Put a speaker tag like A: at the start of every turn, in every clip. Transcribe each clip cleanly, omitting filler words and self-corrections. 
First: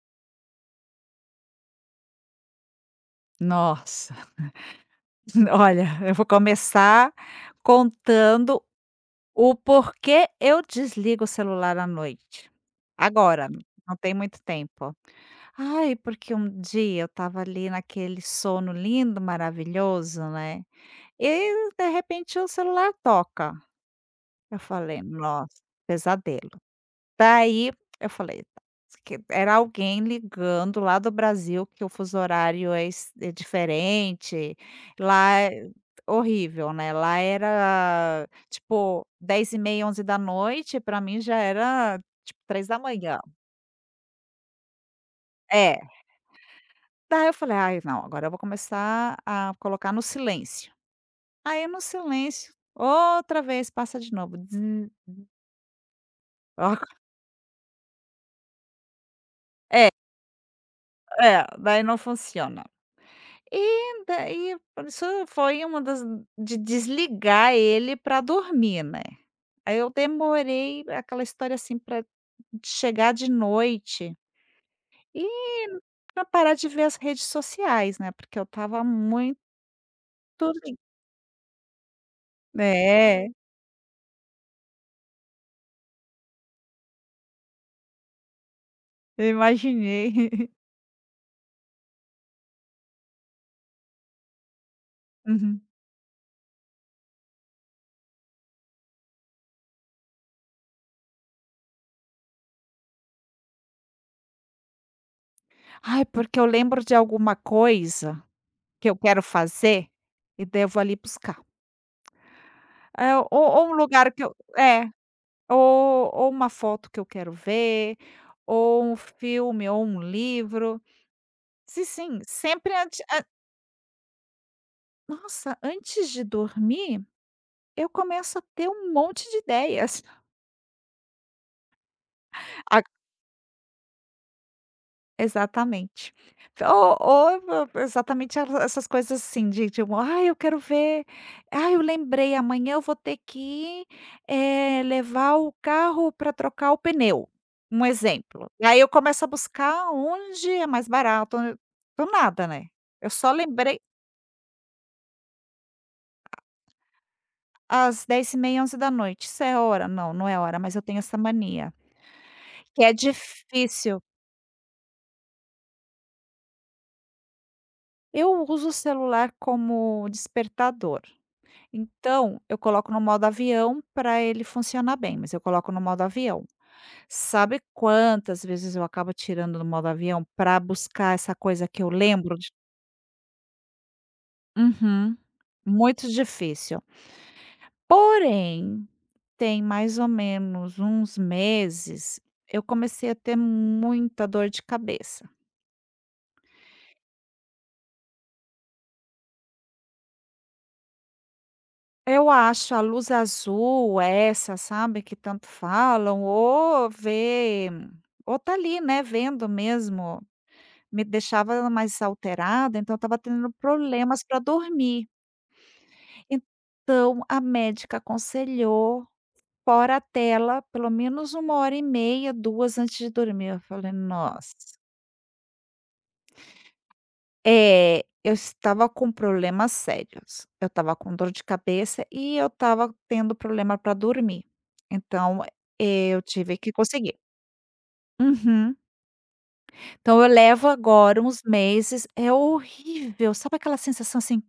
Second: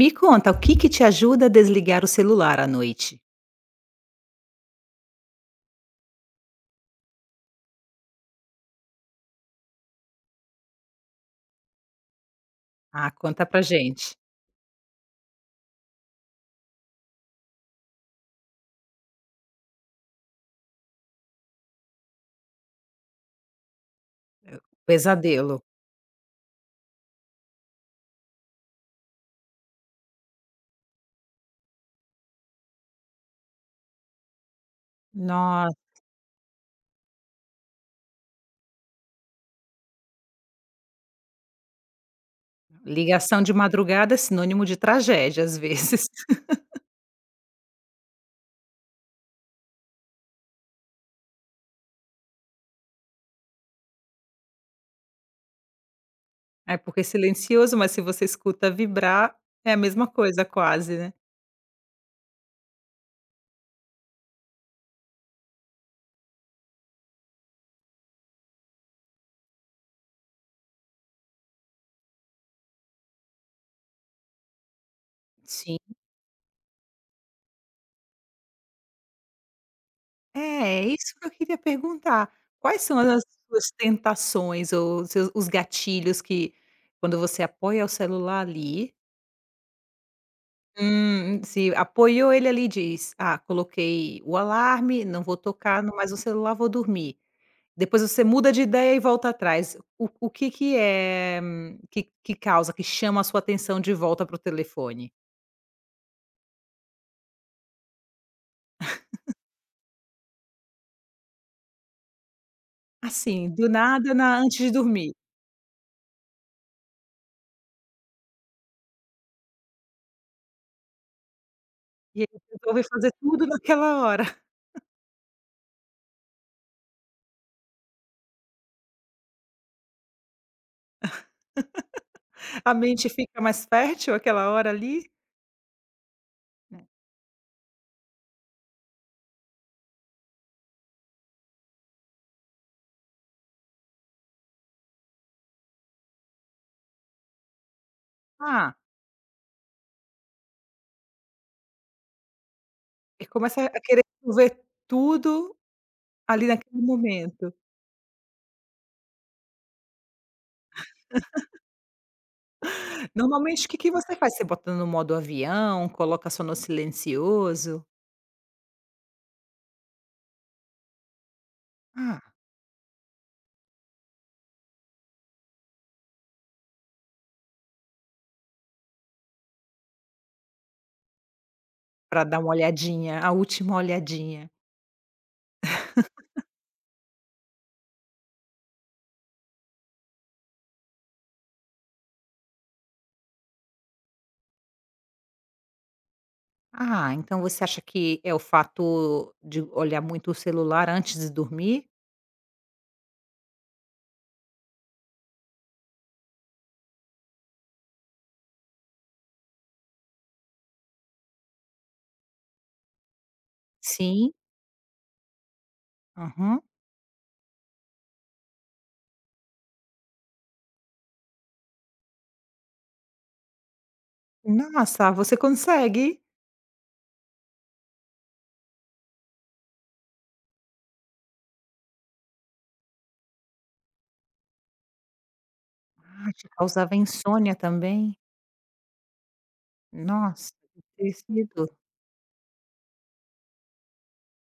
A: Me conta, o que que te ajuda a desligar o celular à noite?
B: Nossa, olha, eu vou começar contando o porquê eu desligo o celular à noite.
A: Ah, conta
B: Agora,
A: pra
B: não tem
A: gente.
B: muito tempo. Ai, porque um dia eu estava ali naquele sono lindo, maravilhoso, né, e de repente o celular toca. Eu falei: "Nossa,
A: Pesadelo.
B: pesadelo". Daí eu falei: "Tá", que era alguém ligando lá do Brasil, que o fuso horário é es é diferente, lá é
A: Nossa,
B: horrível, né, lá era tipo dez e meia, onze da noite, pra mim já era tipo três da manhã.
A: ligação de madrugada é sinônimo de tragédia, às
B: É.
A: vezes.
B: Daí eu falei: "Ai não, agora eu vou começar a colocar no silêncio". Aí no silêncio, outra vez passa de novo. Zzz. Ó,
A: É porque é silencioso, mas se você escuta vibrar, é a
B: É,
A: mesma coisa quase, né.
B: é, daí não funciona. E daí, isso foi uma das de desligar ele para dormir, né. Aí eu demorei aquela história, assim, para chegar de noite e
A: Sim.
B: pra parar de ver as redes sociais, né, porque eu tava muito
A: É,
B: li
A: é isso que eu queria perguntar. Quais são as
B: É,
A: suas tentações ou os gatilhos que, quando você apoia o celular ali,
B: eu imaginei.
A: Se apoiou ele ali diz: "Ah, coloquei o alarme, não vou
B: Uhum.
A: tocar no mais no celular, vou dormir". Depois você muda de ideia e volta atrás. O que que é que causa, que chama a sua atenção de volta para o telefone?
B: Ai, porque eu lembro de alguma coisa que eu quero fazer, e daí eu vou ali buscar. É, ou
A: Assim,
B: ou
A: do
B: um lugar
A: nada
B: que eu
A: na antes de
B: é.
A: dormir.
B: Ou uma foto que eu quero ver, ou um filme, ou um livro. Sim, sim,
A: E aí
B: sempre
A: resolve
B: antes
A: fazer
B: a
A: tudo naquela hora.
B: nossa, antes de dormir, eu começo a ter um monte de ideias.
A: A mente fica mais fértil aquela hora ali,
B: Exatamente.
A: né.
B: Ou exatamente essas coisas, assim, de tipo: "Ah, eu quero ver, ah, eu lembrei, amanhã eu vou ter que, levar o carro para trocar o pneu", um exemplo. E
A: Ah,
B: aí eu começo a buscar onde é mais barato, on do nada, né. Eu
A: e
B: só
A: começa
B: lembrei
A: a querer ver tudo ali naquele
B: às 22h30, 23h,
A: momento.
B: "Isso é hora?". Não, não é hora, mas eu tenho essa mania, que é
A: Normalmente, o que que
B: difícil.
A: você faz? Você bota no modo avião, coloca só no silencioso?
B: Eu uso o celular como despertador.
A: Ah.
B: Então, eu coloco no modo avião para ele funcionar bem, mas eu coloco no modo avião. Sabe quantas vezes eu acabo tirando do modo avião para buscar essa coisa que eu
A: Pra
B: lembro
A: dar uma
B: de.
A: olhadinha, a última olhadinha.
B: Uhum. Muito difícil. Porém, tem mais ou menos uns meses, eu comecei a ter muita dor de cabeça.
A: Ah, então você acha que é o fato de olhar muito o celular antes de dormir?
B: Eu acho a luz azul, essa, sabe, que tanto falam, ou ver, ou tá ali, né, vendo mesmo, me deixava mais alterada, então eu estava tendo problemas
A: Sim.
B: para dormir.
A: Aham.
B: Então a médica aconselhou fora a tela, pelo menos uma hora e meia, 2 antes de dormir. Eu falei: "Nossa".
A: Nossa, você consegue?
B: É, eu estava com problemas sérios. Eu estava com dor de cabeça e eu estava tendo problema para dormir. Então, eu
A: Ah, te
B: tive que
A: causava
B: conseguir.
A: insônia também?
B: Uhum. Então eu
A: Nossa,
B: levo
A: deve ter
B: agora uns
A: sido
B: meses, é horrível, sabe, aquela sensação assim.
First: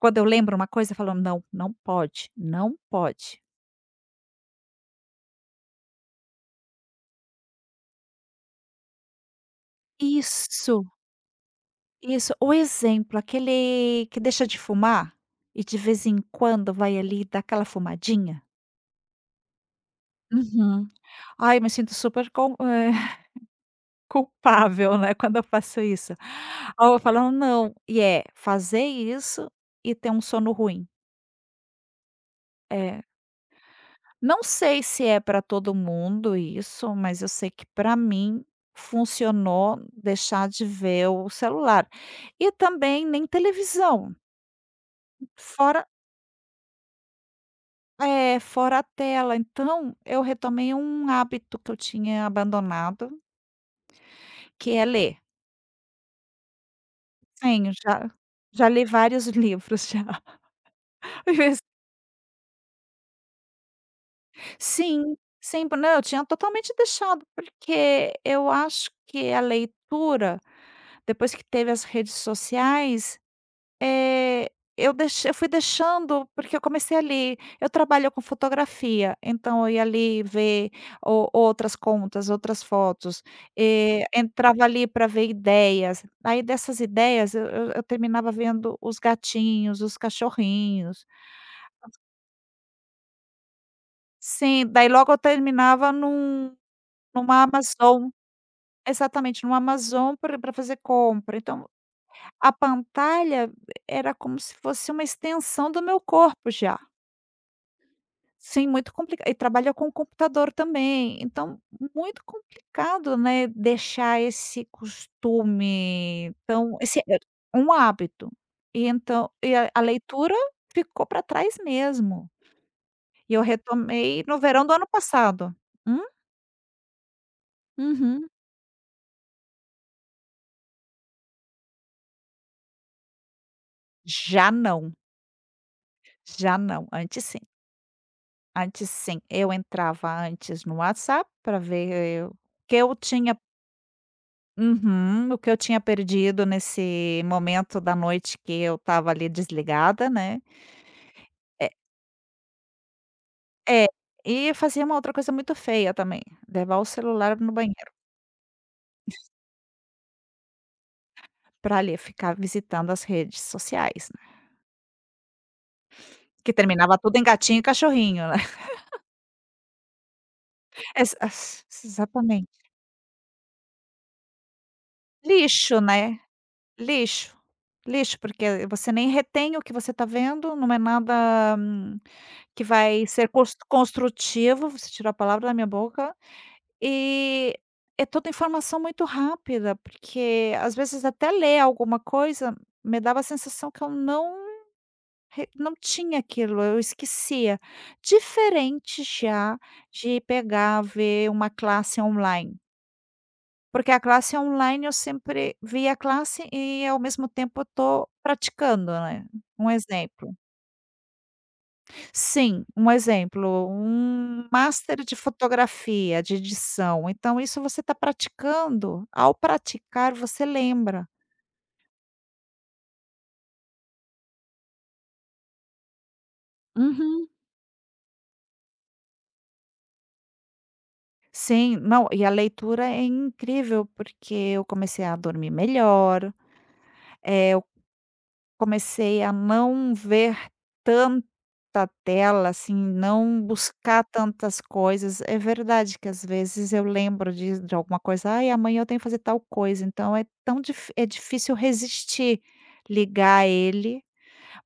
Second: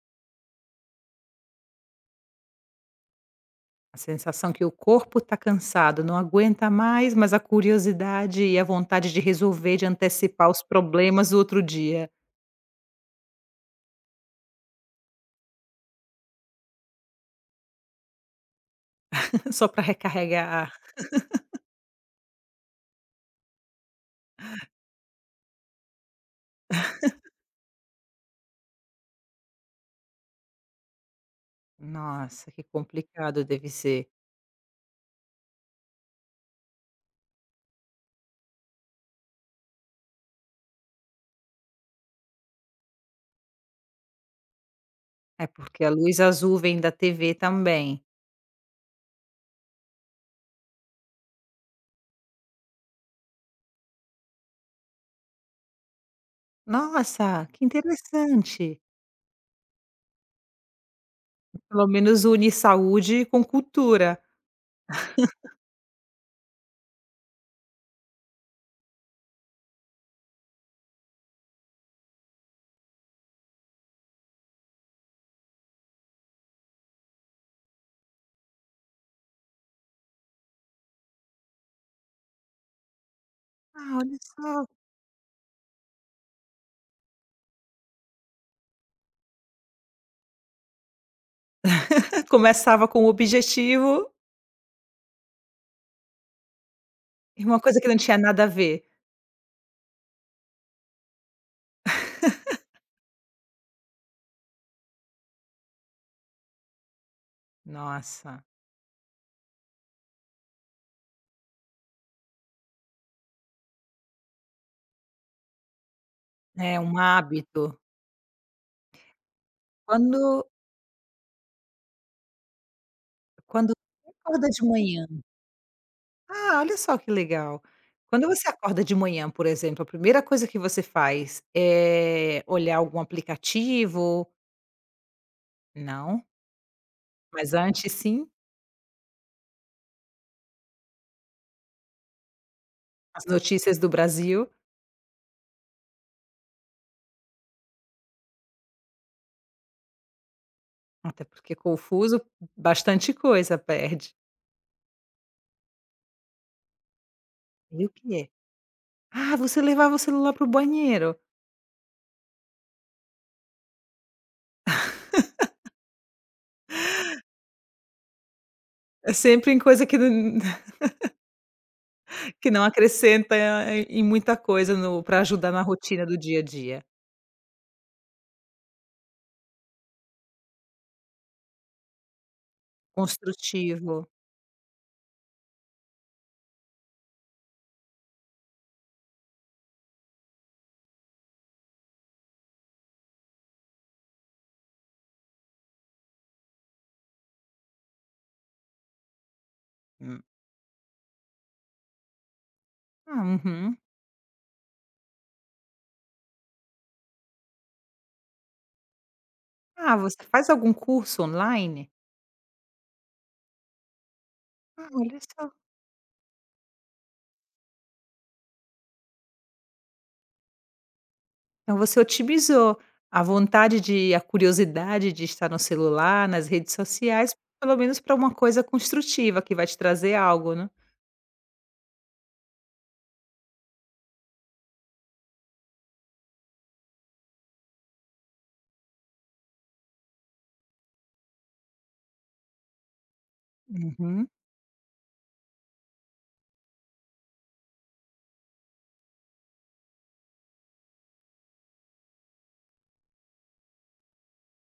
B: Quando eu lembro uma coisa, eu falo: "Não, não pode, não pode".
A: a sensação que o corpo está cansado, não aguenta mais, mas a curiosidade e a vontade de resolver, de antecipar os
B: Isso.
A: problemas do outro dia.
B: Isso. O exemplo, aquele que deixa de fumar e, de vez em quando, vai ali e dá aquela fumadinha.
A: Só para recarregar.
B: Uhum. Ai, me sinto super culpável, né, quando eu faço isso. Ou eu falo: "Não". E é fazer isso e ter um sono ruim.
A: Nossa, que
B: É.
A: complicado deve ser.
B: Não sei se é para todo mundo isso, mas eu sei que para mim funcionou deixar de ver o celular. E também nem televisão,
A: É porque
B: fora
A: a luz azul vem da TV também.
B: fora a tela. Então, eu retomei um hábito que eu tinha abandonado, que é ler.
A: Nossa, que
B: Sim, já
A: interessante.
B: li vários livros já. Às vezes-
A: Pelo menos une saúde com cultura.
B: Sim, sim, não, eu tinha totalmente deixado, porque eu acho que a leitura, depois que teve as redes sociais, eu fui deixando, porque eu comecei a ler, eu trabalho com fotografia, então eu ia ali ver o outras contas, outras fotos,
A: Ah, olha
B: entrava
A: só.
B: ali para ver ideias, aí, dessas ideias, eu terminava vendo os gatinhos, os cachorrinhos.
A: Começava com o objetivo
B: Sim, daí logo eu terminava numa
A: e uma coisa que não
B: Amazon,
A: tinha nada a ver.
B: exatamente, numa Amazon para fazer compra, então a pantalha era como se fosse uma extensão do meu corpo já.
A: Nossa,
B: Sim, muito complicado. E trabalha com computador também, então muito complicado, né, deixar esse costume, então
A: é um
B: esse é um
A: hábito.
B: hábito. E então, e a leitura
A: Quando
B: ficou para trás mesmo. E eu
A: Quando você
B: retomei no
A: acorda
B: verão
A: de
B: do ano
A: manhã.
B: passado. Hum?
A: Ah, olha só que legal. Quando
B: Uhum.
A: você acorda de manhã, por exemplo, a primeira coisa que você faz é olhar algum aplicativo?
B: Já não,
A: Não,
B: já não. Antes sim,
A: mas antes sim,
B: antes sim. Eu entrava antes no WhatsApp para ver o que eu
A: as
B: tinha.
A: notícias do Brasil,
B: Uhum. O que eu tinha perdido nesse momento da noite que eu estava ali desligada, né.
A: até porque
B: É,
A: confuso, bastante coisa
B: é,
A: perde.
B: e fazia uma outra coisa muito feia também: levar o celular no
A: E o
B: banheiro,
A: que é? Ah, você levava o celular para o banheiro.
B: para ali ficar visitando as redes sociais, né. Que terminava tudo em gatinho e cachorrinho, né.
A: É sempre em coisa que não
B: Ex ex exatamente.
A: que não acrescenta em muita coisa no para ajudar na
B: Lixo,
A: rotina do
B: né,
A: dia a dia.
B: lixo, lixo, porque você nem retém o que você está vendo, não é nada, que vai ser cos
A: Construtivo.
B: construtivo, você tirou a palavra da minha boca. E é toda informação muito rápida, porque às vezes até ler alguma coisa me dava a sensação que eu não re não tinha aquilo, eu esquecia. Diferente já de
A: Hum.
B: pegar, ver uma classe online,
A: Ah, uhum.
B: porque a classe online eu sempre vi a classe e, ao mesmo tempo, estou praticando, né, um
A: Ah, você
B: exemplo.
A: faz algum curso online?
B: Sim, um exemplo, um
A: Ah,
B: master de
A: olha só.
B: fotografia, de edição, então isso você está praticando, ao praticar você lembra.
A: Então você otimizou a vontade de a curiosidade de estar no celular, nas redes
B: Uhum.
A: sociais, pelo menos para uma coisa construtiva que vai te trazer algo, né.
B: Sim, não, e a leitura é incrível, porque eu comecei a dormir melhor, eh comecei a não ver tanta tela, assim, não buscar
A: Uhum.
B: tantas coisas. É verdade que às vezes eu lembro de alguma coisa: "Ai, amanhã eu tenho que fazer tal coisa", então é tão difícil resistir, ligar ele,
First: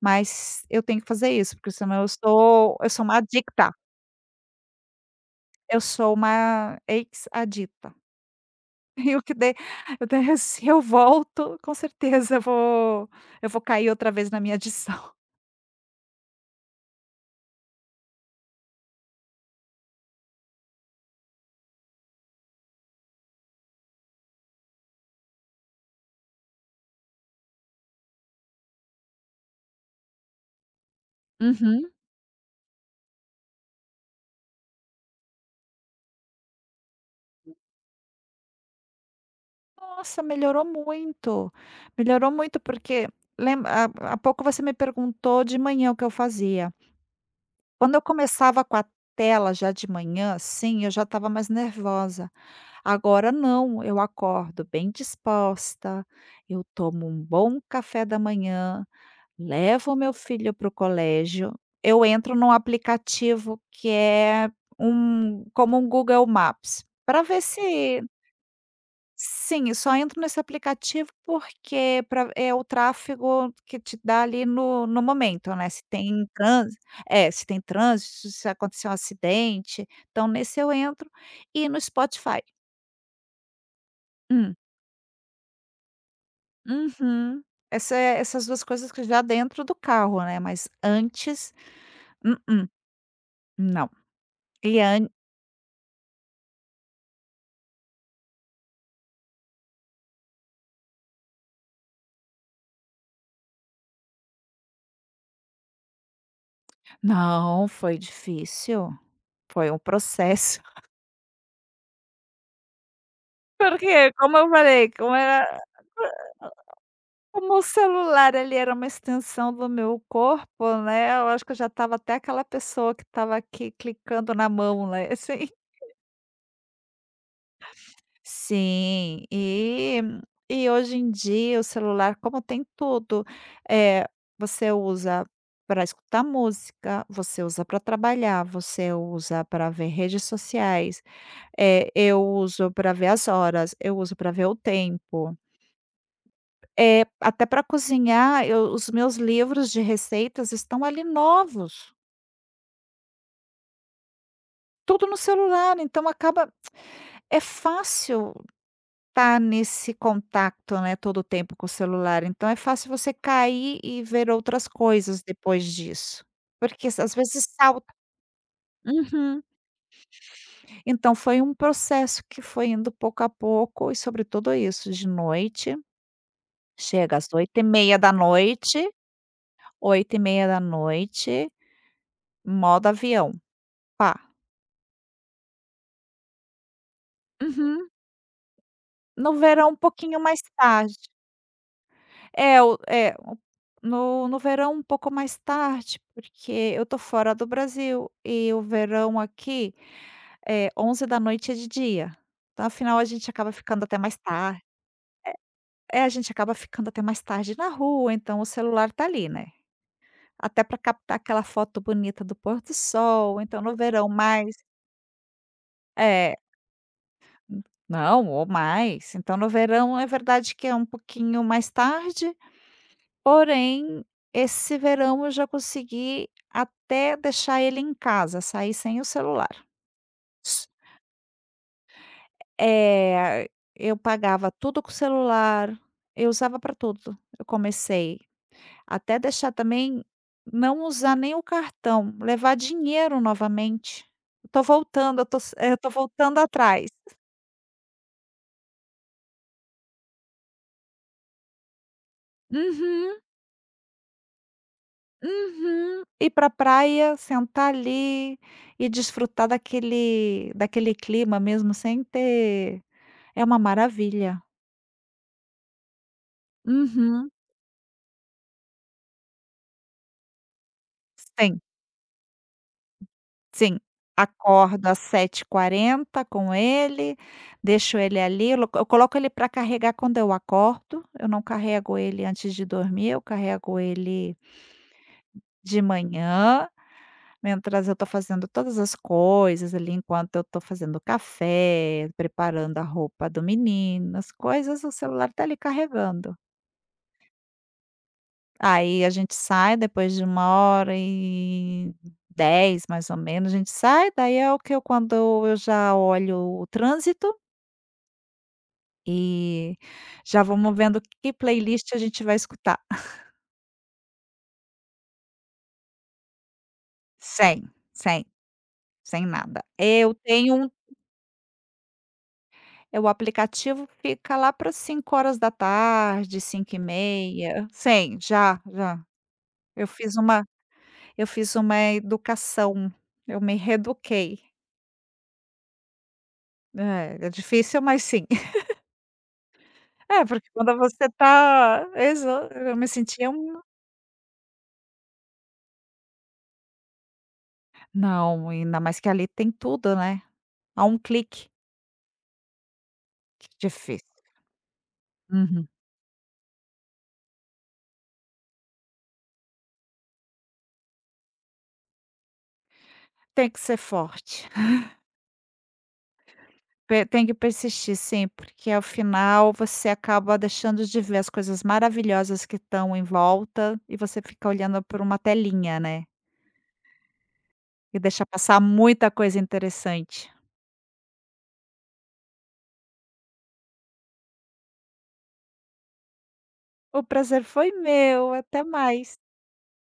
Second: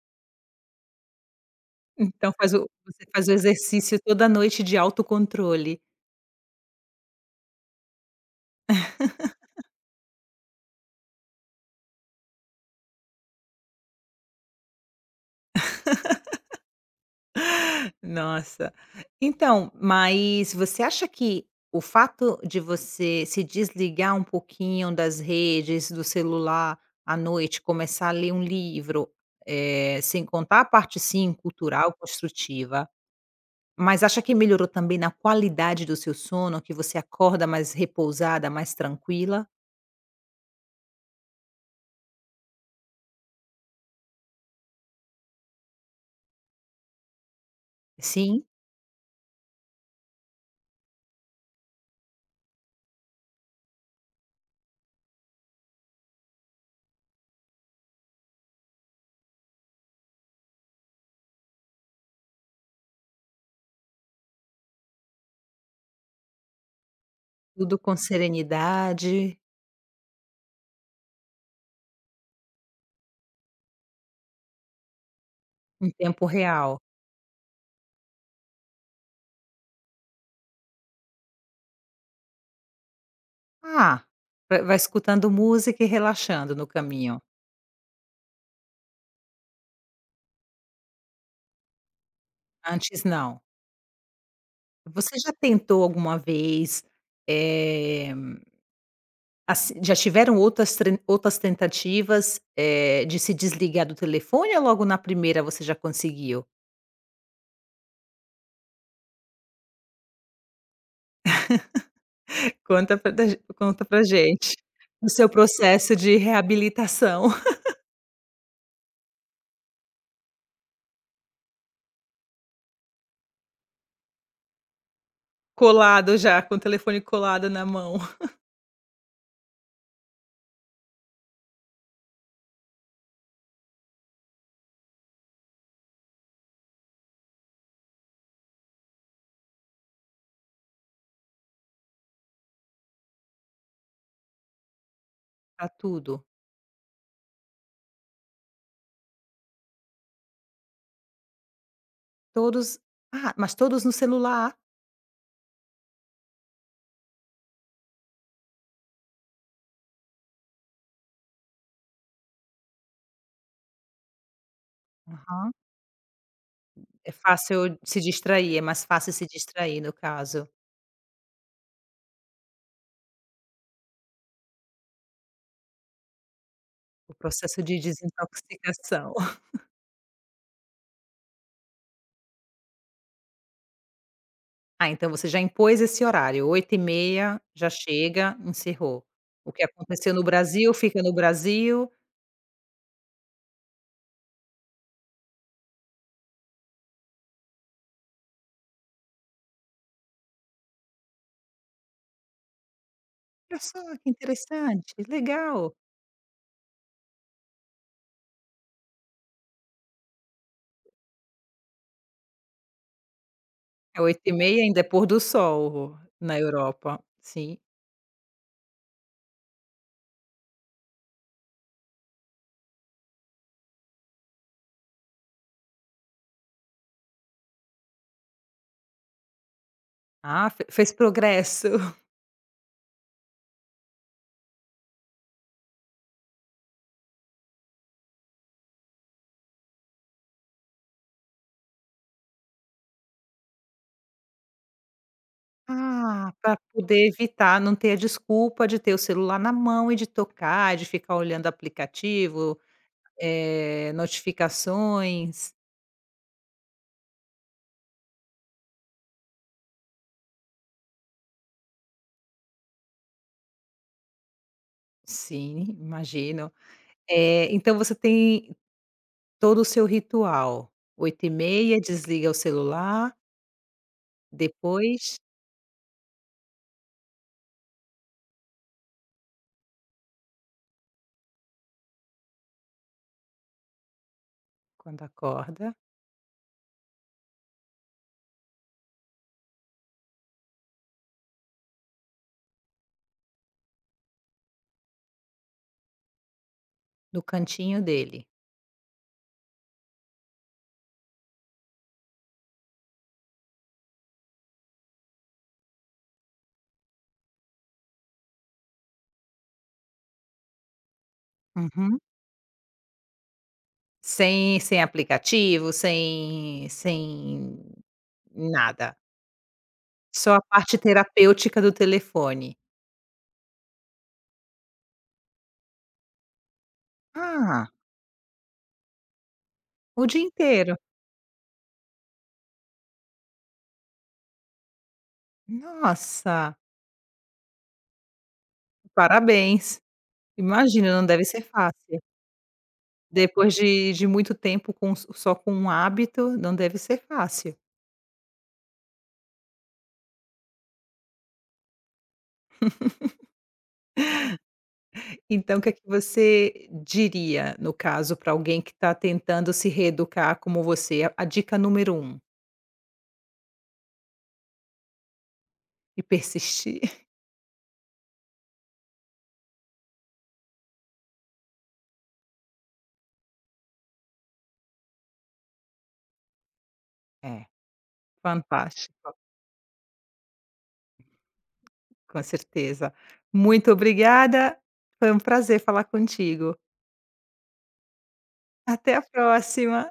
B: mas eu tenho que fazer isso, porque senão eu
A: Então faz o
B: sou eu sou
A: você
B: uma
A: faz o
B: adicta,
A: exercício toda noite de
B: eu
A: autocontrole.
B: sou uma ex-adicta. E o que der, eu der, se eu volto, com certeza eu vou cair outra vez na minha adição.
A: Nossa. Então, mas você acha que o fato de você se desligar um pouquinho das redes, do celular à noite, começar a ler um livro, sem contar a parte, sim,
B: Uhum.
A: cultural, construtiva, mas acha que melhorou também na qualidade do seu sono, que você acorda mais repousada, mais tranquila?
B: Nossa, melhorou muito, melhorou muito, porque, lembra, há pouco você me perguntou de manhã o que eu fazia. Quando eu
A: Sim?
B: começava com a tela já de manhã, sim, eu já estava mais nervosa. Agora não, eu acordo bem disposta, eu tomo um bom café da manhã, levo meu filho para o colégio, eu entro num aplicativo que é um, como um Google Maps, para ver
A: Tudo com
B: se...
A: serenidade,
B: Sim, eu só entro nesse aplicativo porque pra é o tráfego que te dá ali no momento, né, se
A: em
B: tem
A: tempo real.
B: trânsito é, se tem trânsito, se aconteceu um acidente, então nesse eu entro e no Spotify.
A: Ah,
B: Hum,
A: vai escutando música e relaxando no caminho.
B: uhum. Essa é, essas 2 coisas que já dentro do carro, né, mas antes, mm-mm,
A: Antes não.
B: não. E an
A: Você já tentou alguma vez, eh, assi já tiveram outras tentativas, de se desligar do telefone ou logo na primeira você já conseguiu?
B: Não, foi difícil, foi um processo.
A: Conta pra da conta
B: Porque,
A: pra
B: como eu
A: gente,
B: falei,
A: o
B: como
A: seu
B: era
A: processo de reabilitação,
B: Como o celular ali era uma extensão do meu corpo, né, eu acho que eu já estava até aquela pessoa que estava aqui clicando na mão, né, assim.
A: colado já, com o telefone colado na mão.
B: Sim, e hoje em dia o celular, como tem tudo, é você usa para escutar música, você usa para trabalhar, você usa para ver redes sociais. É, eu uso para ver as horas, eu uso para ver o tempo.
A: Pra tudo?
B: Até para cozinhar, eu os meus livros de receitas estão ali novos,
A: Todos ah, mas todos no celular?
B: tudo no celular, então acaba. É fácil estar nesse contato, né, todo o tempo com o celular, então é fácil você cair e ver outras coisas
A: Aham.
B: depois disso, porque
A: É
B: às vezes
A: fácil
B: salta.
A: se distrair, é mais fácil se
B: Uhum.
A: distrair no caso,
B: Então foi um processo que foi indo pouco a pouco e, sobretudo, isso, de noite,
A: o
B: chega às oito e
A: processo de
B: meia da noite,
A: desintoxicação.
B: oito e meia da noite modo avião, pá.
A: Ah, então você já impôs esse horário, oito e meia já
B: Uhum.
A: chega, encerrou.
B: No
A: O que
B: verão um
A: aconteceu
B: pouquinho
A: no
B: mais
A: Brasil,
B: tarde.
A: fica no Brasil.
B: É o no verão um pouco mais tarde, porque eu tô fora do Brasil e o verão aqui é onze da noite, é de dia. Então, afinal, a gente acaba
A: Olha só,
B: ficando até
A: que
B: mais tarde.
A: interessante, legal.
B: É, a gente acaba ficando até mais tarde na rua, então o celular tá ali, né. Até para captar aquela foto bonita do pôr do sol, então no
A: É
B: verão
A: oito e
B: mais.
A: meia ainda é pôr do sol né,
B: É.
A: na Europa, sim.
B: Não, ou mais. Então no verão é verdade que é um pouquinho mais tarde. Porém, esse verão eu já consegui até deixar ele em casa, sair sem o celular.
A: Ah, fe
B: S
A: fez progresso.
B: Eh, eu pagava tudo com o celular, eu usava para tudo. Eu comecei até deixar também não usar nem o cartão, levar dinheiro novamente. Eu tô voltando, eu tô
A: Ah,
B: voltando
A: pra
B: atrás.
A: poder evitar, não ter a desculpa de ter o celular na mão e de tocar, de ficar olhando aplicativo,
B: Uhum,
A: notificações.
B: uhum. Ir pra praia, sentar ali e desfrutar daquele clima mesmo sem ter. É uma maravilha.
A: Sim, imagino.
B: Uhum.
A: Então você tem todo o seu ritual, oito e
B: Sim,
A: meia desliga o celular,
B: sim. Acordo às
A: depois,
B: sete h 40 com ele, deixo ele ali, eu coloco ele para carregar quando eu acordo, eu não carrego ele antes de dormir, eu carrego ele
A: quando acorda,
B: de manhã, mientras eu estou fazendo todas as coisas ali, enquanto eu estou fazendo café, preparando a roupa do menino, as coisas, o celular tá ali carregando.
A: no cantinho dele.
B: Aí a gente sai depois de uma hora e dez, mais ou menos, a gente sai, daí é o que eu, quando eu já olho o trânsito, e já vamos vendo que playlist a
A: Uhum.
B: gente vai escutar.
A: Sem aplicativo, sem
B: Sem, sem,
A: nada.
B: sem nada. Eu
A: Só a
B: tenho um
A: parte terapêutica do telefone.
B: o aplicativo fica lá para cinco horas da tarde, cinco e meia.
A: Ah.
B: Sem, já, já. Eu
A: O
B: fiz
A: dia
B: uma
A: inteiro?
B: eu fiz uma educação, eu me reeduquei.
A: Nossa,
B: É, é difícil, mas sim.
A: parabéns.
B: É, porque quando
A: Imagina, não
B: você
A: deve ser
B: tá
A: fácil.
B: exa eu me sentia
A: Depois
B: um,
A: de muito tempo com s só com um hábito, não deve ser fácil.
B: não, ainda mais que ali tem tudo, né, a um clique. Que difícil.
A: Então o
B: Uhum.
A: que é que você diria, no caso, para alguém que está tentando se reeducar como você? A dica número um:
B: Tem que ser forte.
A: e persistir.
B: Pe Tem que persistir sempre, que, ao final, você acaba deixando de ver as coisas maravilhosas que estão em volta e você fica olhando por uma telinha, né,
A: É.
B: e deixa passar muita
A: Fantástico,
B: coisa interessante.
A: com certeza. Muito obrigada, foi um prazer falar contigo.
B: O prazer foi meu, até
A: Até a
B: mais.
A: próxima.